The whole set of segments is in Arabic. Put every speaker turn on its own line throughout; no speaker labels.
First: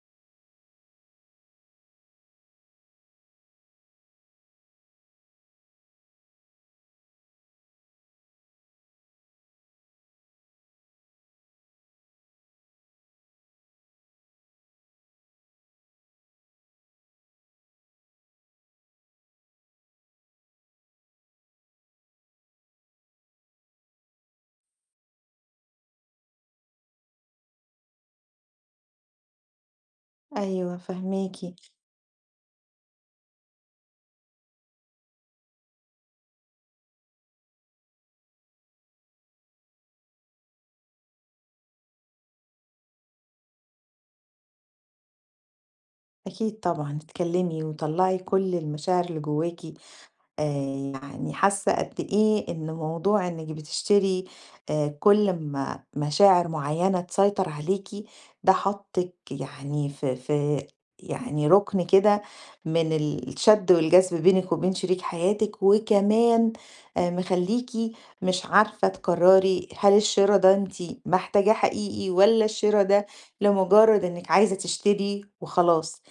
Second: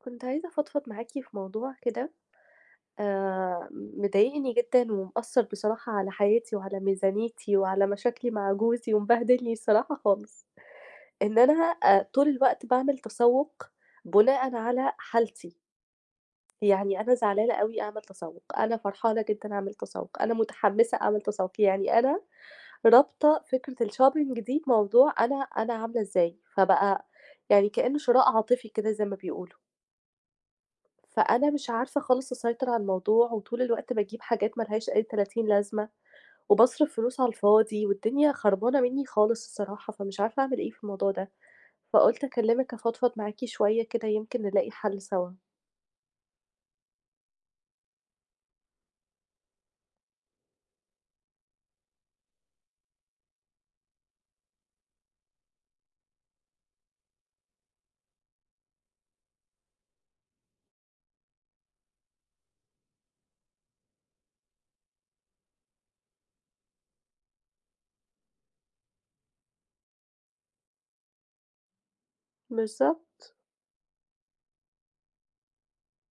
كنت عايزة أفضفض معاكِ في موضوع كده آآ مضايقني جدًا ومأثّر بصراحة على حياتي وعلى ميزانيتي وعلى مشاكلي مع جوزي ومبهدلني الصراحة خالص. إن أنا آآ طول الوقت باعمل تسوُّق بُناءً على حالتي. يعني أنا زعلانة أوي أعمل تسوُّق، أنا فرحانة جدًا أعمل تسوُّق، أنا مُتحمِّسة أعمل تسوُّق. يعني أنا رابطة فكرة الshopping دي بموضوع أنا أنا عاملة إزاي، فبقى يعني كإنّه شِراء عاطفي كده زي ما بيقولوا.
أيوه فاهماكِ.
فأنا مش عارفة خالص أسيطر على الموضوع وطول الوقت باجيب حاجات ما لهاش أي تلاتين لازمة وباصرِف فلوس على الفاضي والدنيا خربانة منّي خالص الصراحة، فمش عارفة أعمل إيه في الموضوع ده، فقُلت أكلّمِك أفضفض معاكِ شوية كده يمكن نلاقي حَل سَوا.
أكيد طبعًا، اتكلِّمي وطلّعي كل المشاعر اللي جوّاكِ. آآ يعني حاسّة قد إيه إن موضوع إنِّك بتشتري آآ كل أمّا مشاعر معيّنة تسيطر عليكِ ده حاطِّك يعني في في يعني رُكن كده من الشَد والجذب بينِك وبين شريك حياتِك وكمان آآ مخلّيكِ مش عارفة تقرّري هل الشِرا ده أنتِ محتاجاه حقيقي والّا الشِرا ده
بالضبط.
لمُجرّد إنِّك عايزة تشتري وخلاص،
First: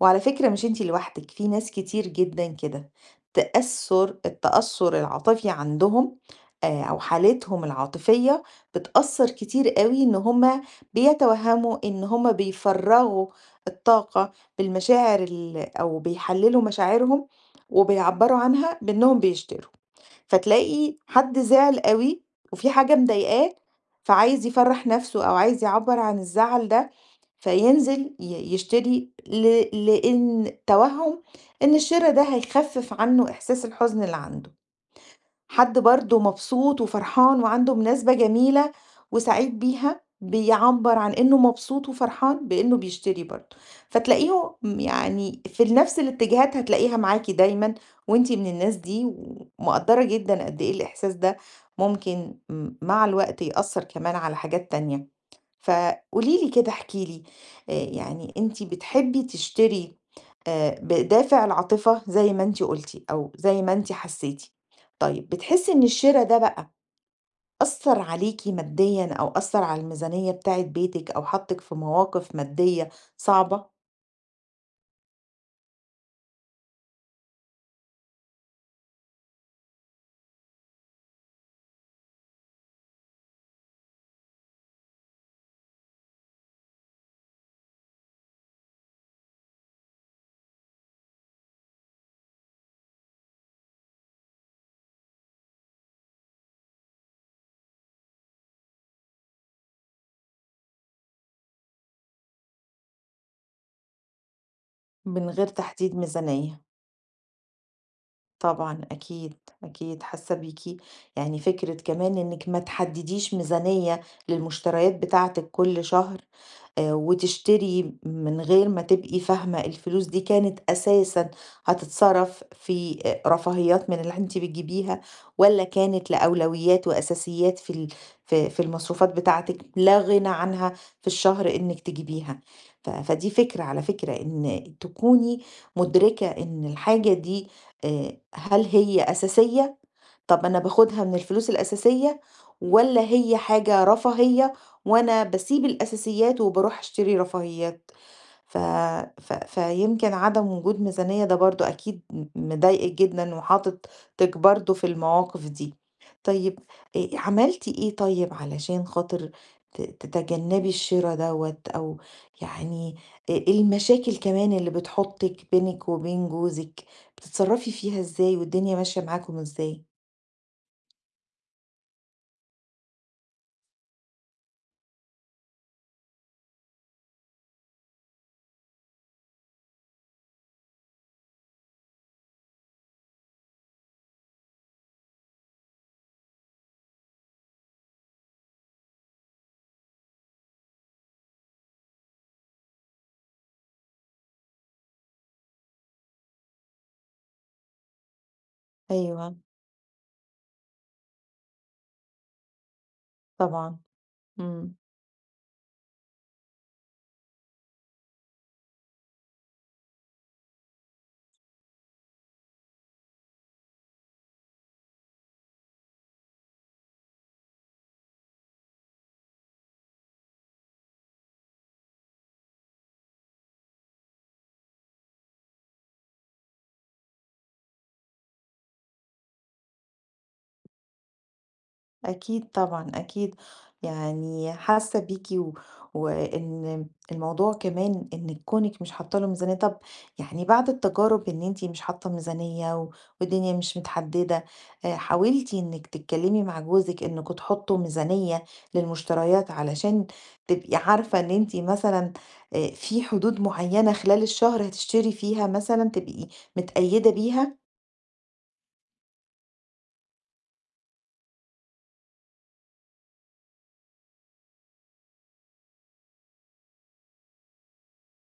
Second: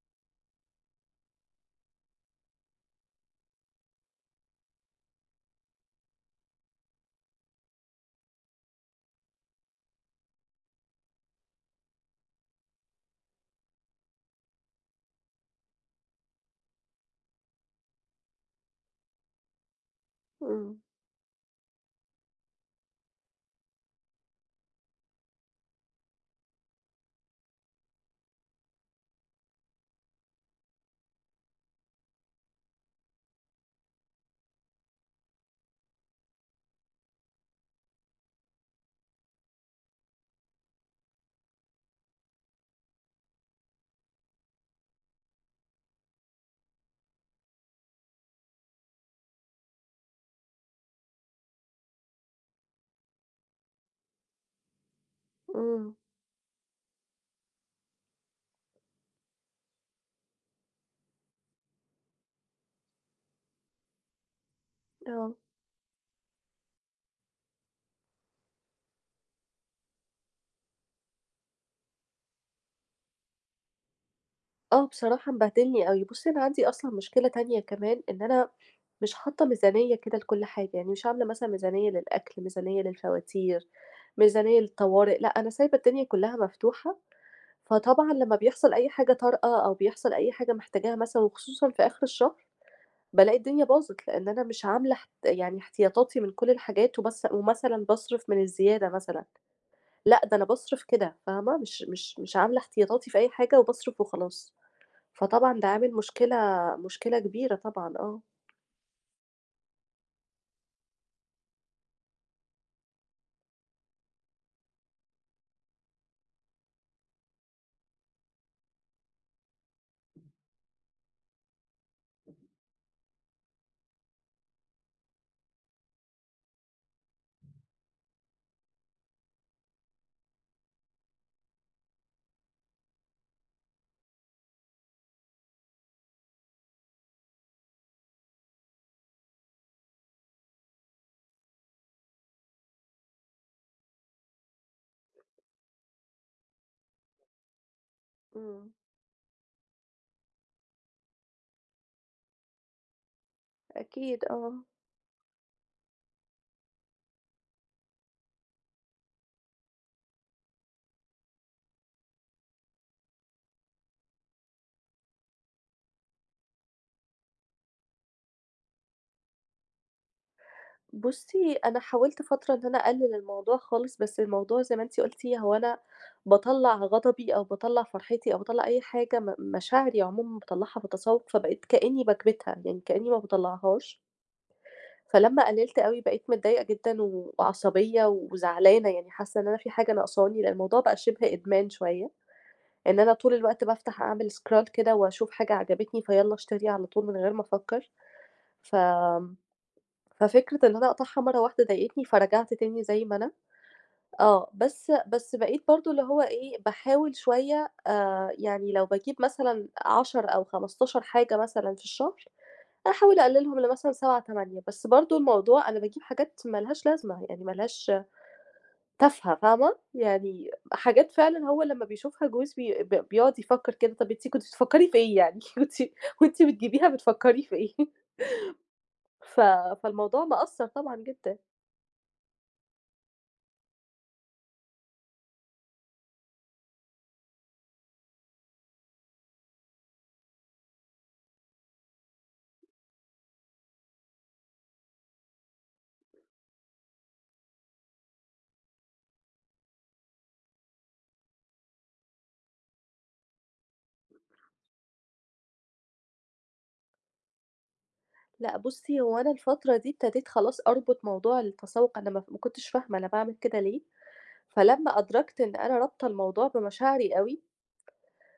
وعلى فكرة مش أنتِ لوحدِك، في ناس كتير جدًا كده، تأثُّر التأثّر العاطفي عندهم آآ أو حالتهم العاطفية بتأثّر كتير أوي إن هم بيتوهَّموا إن هم بيفرَّغوا الطاقة بالمشاعر ال أو بيحلّلوا مشاعرهم وبيعبَّروا عنها بإنّهم بيشتروا،
إمم.
فتلاقي حد زعل أوي وفي حاجة مضايقاه فعايز يفرَّح نَفْسه أو عايز يعبَّر عن الزعل ده، فينزل ي يشتري ل لإن توهُّم إن الشِرا ده هيخفّف عنّه إحساس الحُزن اللي عنده. حد برضه مبسوط وفرحان وعنده مناسبة جميلة وسعيد بيها، بيعبَّر عن إنه مبسوط وفرحان بإنّه بيشتري برضه، فتلاقيهم يعني في ال نَفْس الاتجاهات هتلاقيها معاكِ دايمًا وأنتِ من الناس دي ومقدّرة جدًا قد إيه الإحساس ده ممكن م مع الوقت يأثّر كمان على حاجات تانية.
إمم.
فقولي لي كده احكي لي، يعني أنتِ بتحبّي تشتري آآ بدافِع العاطفة زي ما أنتِ قُلتِ أو زي ما أنتِ حسّيتِ، طيب
آه.
بتحسّي إن الشِرا ده بقى أثّر عليكِ مادّيًا أو أثّر على الميزانية بتاعة بيتِك أو حاطِّك في مواقِف مادّية صعبة؟
آه، بصراحة مبهدلني أوي. بُصّي، أنا عندي أصلًا مشكلة تانية كمان إن أنا مش حاطة ميزانية كده لكل حاجة يعني مش عاملة مثلًا ميزانية للأكل، ميزانية للفواتير، ميزانية للطوارئ، لأ أنا سايبة الدنيا كلها مفتوحة فطبعًا لمّا بيحصل أي حاجة طارئة أو بيحصل أي حاجة محتاجاها مثلًا وخصوصًا في آخر الشهر، بالاقي الدنيا باظت؛ لأن أنا مش عاملة اح يعني احتياطاتي من كل الحاجات وبس ومثلًا باصرف من الزيادة مثلًا، لأ ده أنا باصرف كده فاهمة؟ مش مش مش عاملة احتياطاتي في أي حاجة وباصرف وخلاص،
من غير
فطبعًا ده عامل
تحديد
مشكلة،
ميزانية.
مشكلة كبيرة طبعًا، آه.
طبعًا، أكيد. أكيد حاسة بيكِ، يعني فكرة كمان إنِك ما تحددّيش ميزانية للمشتريات بتاعتِك كل شهر، آآ، وتشتري من غير ما تبقي فاهمة الفلوس دي كانت أساسًا هتتصرف في أ رفاهيات من اللي أنتِ بتجيبيها والّا كانت لأولويات وأساسيات في ال ف في المصروفات بتاعتِك لا غنى عنها في الشهر إنِك تجيبيها ف فدي فكرة على فكرة، إن تكوني مُدركة إن الحاجة دي آآ، هل هي أساسية؟ طَب أنا باخدها من الفلوس الأساسية؟ والّا هي حاجة رفاهية وأنا باسيب الأساسيات وباروح أشتري رفاهيات؟ ف
إمم.
ف فيمكن عدم وجود ميزانية ده برضه أكيد م مضايقِك جدًا
أكيد
وحاطِك
آه.
برضه في المواقف دي. طيب، آآ، عملتِ إيه طيب علشان خاطر ت تتجنبي الشرا دوّة أو يعني آآ المشاكل كمان اللي بتحُطِك بينك وبين جوزِك بتتصرفي فيها إزاي والدنيا ماشية معاكم إزاي؟
بُصّي، أنا حاولت فترة إن أنا أقلِّل الموضوع خالص، بس الموضوع زي ما أنتِ قُلتِ هو أنا باطلّع غضبي أو باطلّع فرحتي أو باطلّع أي حاجة م مشاعري عمومًا باطلّعها بالتسوّق، فبقيت كإنّي باكْبِتها، يعني كإنّي ما باطلَّعهاش. فلما قلِّلت أوي، بقيت متضايقة جدًا وعصبيّة وزعلانة، يعني حاسّة إن أنا في حاجة ناقصاني لإن الموضوع بقى شِبه إدمان شوية إن أنا طول الوقت بافتح أعمل scroll كده وأشوف حاجة عجبتني فيالّا اشتري على طول من غير ما أفكّر. فآمم
أيوه.
ففكرة إن أنا أقطعها مرّة واحدة ضايقتني، فرجعت تاني زي ما أنا،
طبعًا.
آه.
إمم.
بس بس بقيت برضه اللي هو إيه، باحاول شوية آآ يعني لو باجيب مثلًا 10 أو 15 حاجة مثلًا في الشهر، أحاول أقلِّلهم لمثلًا 7، 8. بس برضه الموضوع أنا باجيب حاجات مالهاش لازمة، يعني ما لهاش تافة فاهمة؟ يعني حاجات فعلًا هو لمّا بيشوفها جوز بي ب بيقعُد يفكّر كده، "طَب أنتِ كنتِ بتفكّري في إيه يعني؟ كنتِ كنتِ بتجيبيها بتفكّري في إيه؟" ف فالموضوع مأثر طبعًا جدًا.
أكيد طبعًا، أكيد. يعني حاسّة بيكِ و وإن الموضوع كمان إنِّك كُونِك مش حاطّة له ميزانية، طَب يعني بعد التجارب إن أنتِ مش حاطّة ميزانية و والدنيا مش متحدِّدة، آآ حاولتِ إنِّك تتكلِّمي مع جوزِك إنّكم تحُطّوا ميزانية للمُشتريات علشان تبقي عارفة إن أنتِ مثلًا آآ في حدود معيّنة خلال الشهر هتشتري فيها مثلًا تبقي متقيّدة بيها؟
لأ بُصّي، هو أنا الفترة دي ابتديت خلاص أربُط موضوع التسوُّق أنا ما ما كنتش فاهمة أنا باعمل كده ليه، فلمّا أدركت إن أنا رابطة الموضوع بمشاعري أوي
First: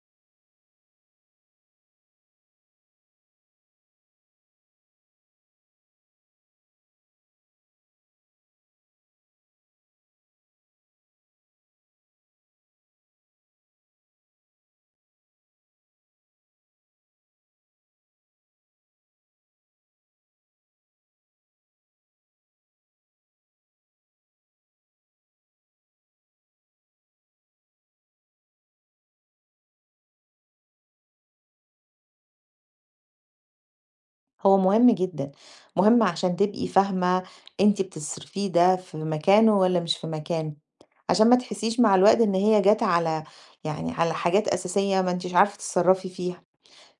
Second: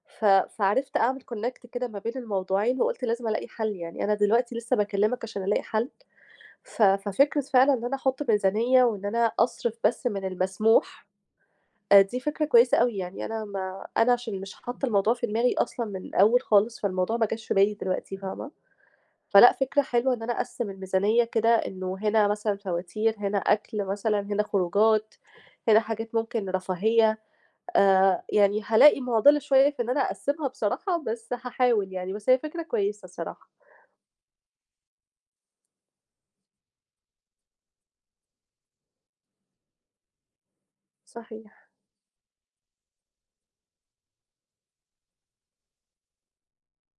ف فعرفت أعمل Connect كده ما بين الموضوعين وقُلت لازم ألاقي حَل، يعني أنا دلوقتي لسّه باكِّلمِك عشان ألاقي حَل. ف ففكرة فعلًا إن أنا أحُط ميزانية وإن أنا أصرِف بس من المسموح، آآ دي فكرة كويسة أوي. يعني أنا ما أنا عشان مش حاطّة الموضوع في دماغي أصلًا من الأول خالص، فالموضوع ما جاش في بالي دلوقتي فاهمة، فلأ، فكرة حلوة إن أنا أقسِّم الميزانية كده إنه هنا مثلًا فواتير، هنا أكل مثلًا، هنا خروجات، هنا حاجات ممكن رفاهية. آآ يعني هالاقي مُعضِلة شوية في إن أنا أقسمها بصراحة، بس هاحاول يعني، بس هي فكرة كويسة الصراحة.
هو مهم جدًا، مهم علشان تبقي فاهمة أنتِ بتصرفيه ده في مكانه والّا مش في مكان، علشان ما
صحيح.
تحسّيش مع الوقت إن هي جات على يعني على حاجات أساسية ما أنتيش عارفة تتصرَّفي فيها.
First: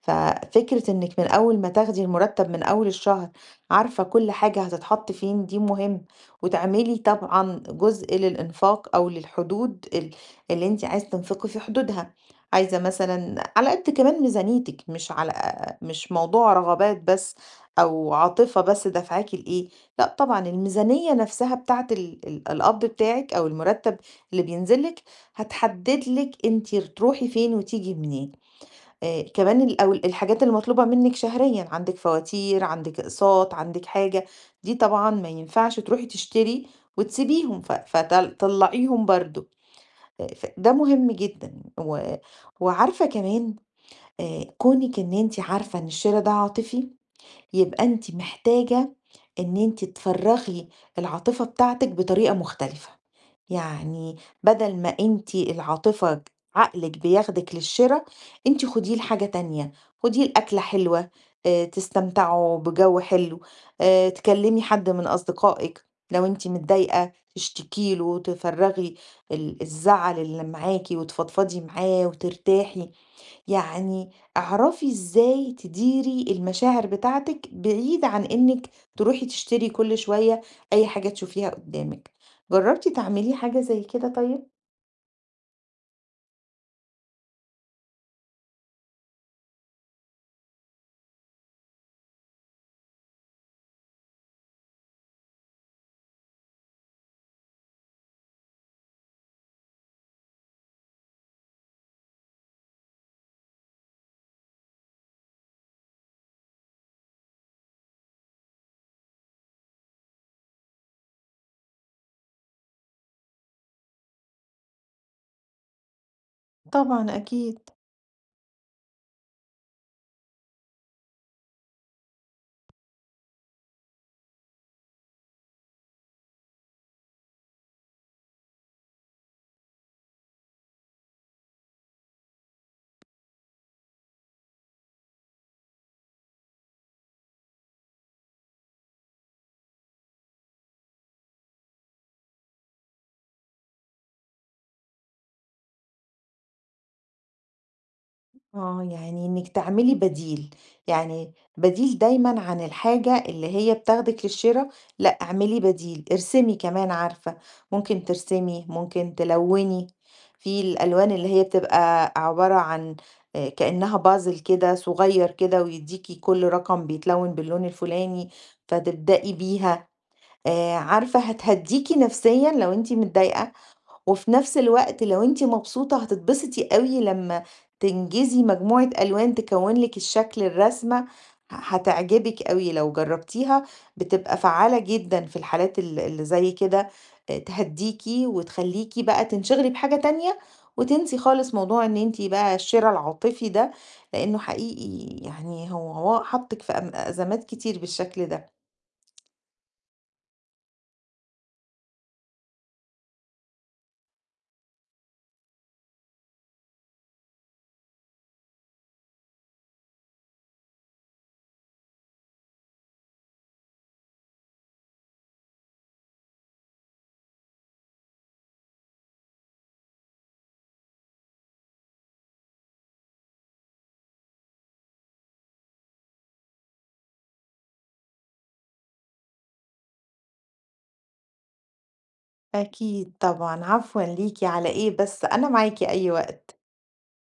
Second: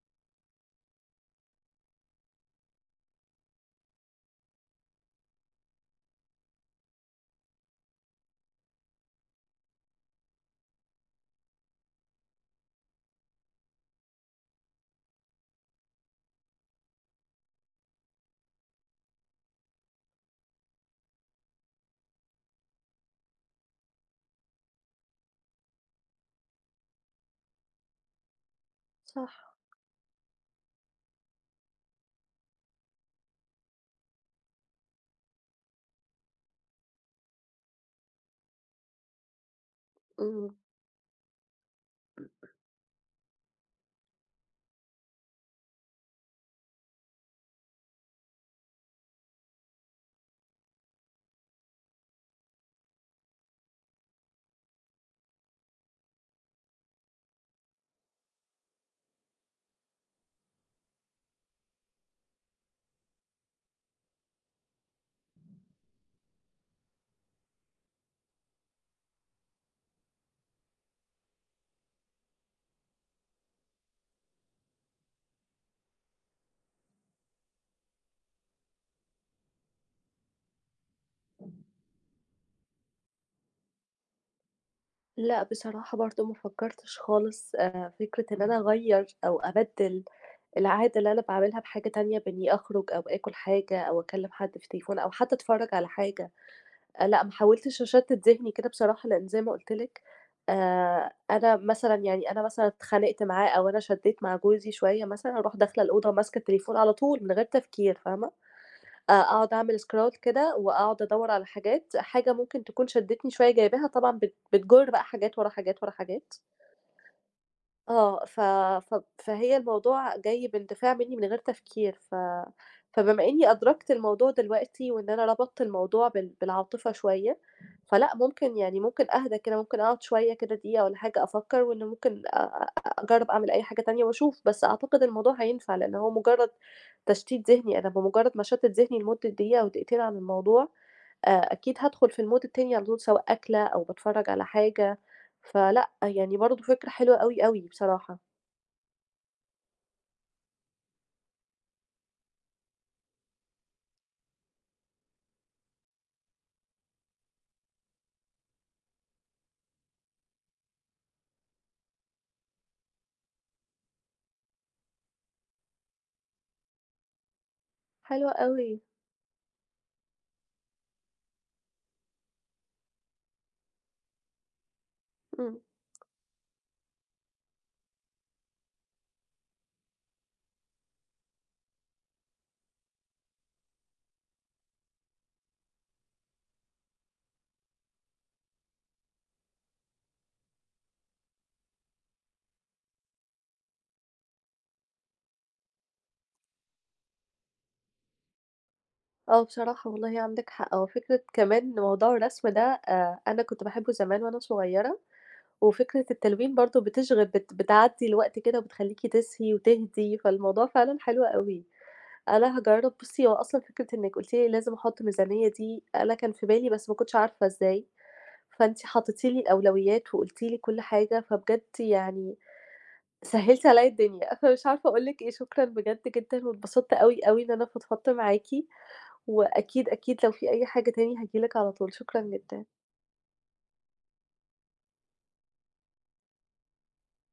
ففكرة إنِّك من أول ما تاخدي المُرتَّب من أول الشهر عارفة كل حاجة هتتحَط فين، دي مهم. وتعملي طبعًا جزء للإنفاق أو للحدود ال اللي أنتِ عايزة تنفقي في حدودها، عايزة مثلًا على قد كمان ميزانيتِك مش على مش موضوع رغبات بس أو عاطفة بس دَافْعاكِ لإيه، لأ طبعًا، الميزانية نَفْسها بتاعة ال ال القَبْض بتاعِك أو المُرتَّب اللي بينزل لِك، هتحدِّد لِك أنتِ تروحي فين وتيجي منين. آآ
صح.
كمان الأول الحاجات المطلوبة منِّك شهريًا، عندِك فواتير، عندِك أقساط، عندِك حاجة، دي طبعًا ما ينفعش تروحي تشتري وتسيبيهم، ف فطل طلَّعيهم برضه. آآ ف
إمم.
ده مهم جدًا و وعارفة كمان آآ كُونِك إن أنتِ عارفة إن الشِرا ده عاطفي، يبقي أنتِ محتاجة إن أنتِ تفرَّغي العاطفة بتاعتِك بطريقة مختلفة. يعني بَدَل ما أنتِ العاطفة عقلِك بياخدِك للشِرا، أنتِ خُديه لحاجة تانية، خُديه لأكلة حلوة آآ تستمتعوا بجَو حلو آآ تكلِّمي حد من أصدقائِك لو أنتِ متضايقة تشتكي له وتفرَّغي ال الزعل اللي معاكِ وتفضفضي معاه وترتاحي. يعني اعرفي إزاي تديري المشاعر بتاعتِك بعيد عن إنِّك تروحي تشتري كل شوية أي حاجة تشوفيها قُدّامِك. جرّبتِ تعملي حاجة زي كده طيب؟
لأ، بصراحة برضه ما فكَّرتش خالص. آآ فكرة إن أنا أغيَّر أو أبَدِّل العادة اللي أنا باعملها بحاجة تانية بإنّي أخرُج أو آكُل حاجة أو أكلِّم حد في التليفون أو حتّى أتفرّج على حاجة، لأ، ما حاولتش أشتِّت ذِهني كده بصراحة لإن زي ما قُلت لِك آآ أنا مثلًا يعني أنا مثلًا اتخانقت معاه أو أنا شدّيت مع جوزي شوية مثلًا أروح داخلة الأوضة ماسكة التليفون على طول من غير تفكير فاهمة، أ أقعُد أعمل Scroll كده وأقعُد أدوَّر على حاجات، حاجة ممكن تكون شدّتني شوية جايباها طبعًا بت بتجُر بقى حاجات، ورا حاجات، ورا حاجات.
طبعًا أكيد.
آه. ف ف فهي الموضوع جاي باندفاع منّي من غير تفكير، ف فبما إنّي أدركت الموضوع دلوقتي وإن أنا ربطت الموضوع بال بالعاطفة شوية فلأ، ممكن يعني ممكن أهدى كده، ممكن أقعُد شوية كده دقيقة والّا حاجة أفكَّر وإن ممكن أ أ أجرَّب أعمل أي حاجة تانية وأشوف، بس أعتقد الموضوع هينفع لإن هو مُجرّد تشتيت ذِهني، أنا بمُجرّد ما أشتِّت ذِهني لمُدّة دقيقة أو دقيقتين عن الموضوع، آآ أكيد هادخُل في الMood التاني على طول سواء أكلة أو باتفرَّج على حاجة فلأ، يعني برضه فكرة حلوة أوي، أوي بصراحة.
آه، يعني إنِّك تعملي بديل. يعني بديل دايمًا عن الحاجة اللي هي بتاخدِك للشِرا لأ، اعملي بديل، ارسمي كمان عارفة، ممكن ترسمي، ممكن تلوِّني. في الألوان اللي هي بتبقى عبارة عن آآ كإنّها Puzzle كده صغير كده ويدّيكِ كل رقم بيتلوِّن باللون الفُلاني،
حلوة أوي.
فتبدئي بيها. آآ عارفة هتهدّيكِ نَفْسيًا لو أنتِ متضايقة، وفي نَفْس الوقت لو أنتِ
إمم.
مبسوطة هتتبسطي أوي لمّا تنجزي مجموعة ألوان تكوِّن لِك الشكل الرسمة ه هتعجبِك أوي لو جرَّبتيها، بتبقى فعّالة جدًا في الحالات ال اللي زي كده آآ تهدّيكِ وتخلّيكِ بقى تنشغلي بحاجة تانية وتنسي خالص موضوع إن أنتِ بقى الشِرا العاطفي ده، لإنّه حقيقي يعني هو هو حاطِّك في أم أزمات كتير بالشكل ده.
آه، بصراحة والله عندِك حق. هو فكرة كمان موضوع الرسم ده أ أنا كنت باحبّه زمان وأنا صغيرة وفكرة التلوين برضه بتشغِل بت بتعدّي الوقت كده وبتخلّيكِ تسهي وتهدي، فالموضوع فعلًا حلو أوي. أنا هاجرَّب بُصّي، هو أصلًا فكرة إنِّك قُلتِ لي لازم أحُط ميزانية دي أنا كان في بالي بس ما كنتش عارفة إزاي، فأنتِ حطّيتِ لي الأولويّات وقُلتِ لي كل حاجة، فبجد يعني سهِّلتِ عليّا الدنيا، فمش عارفة أقول لِك إيه، شكرًا بجد جدًا واتبسطت أوي، أوي إن أنا فضفضت معاكِ وأكيد، أكيد لو في أي حاجة تاني هاجي لِك على طول، شكرًا جدًا.
أكيد طبعًا، عفوًا ليكِ على إيه بس؟ أنا معاكِ أي وقت.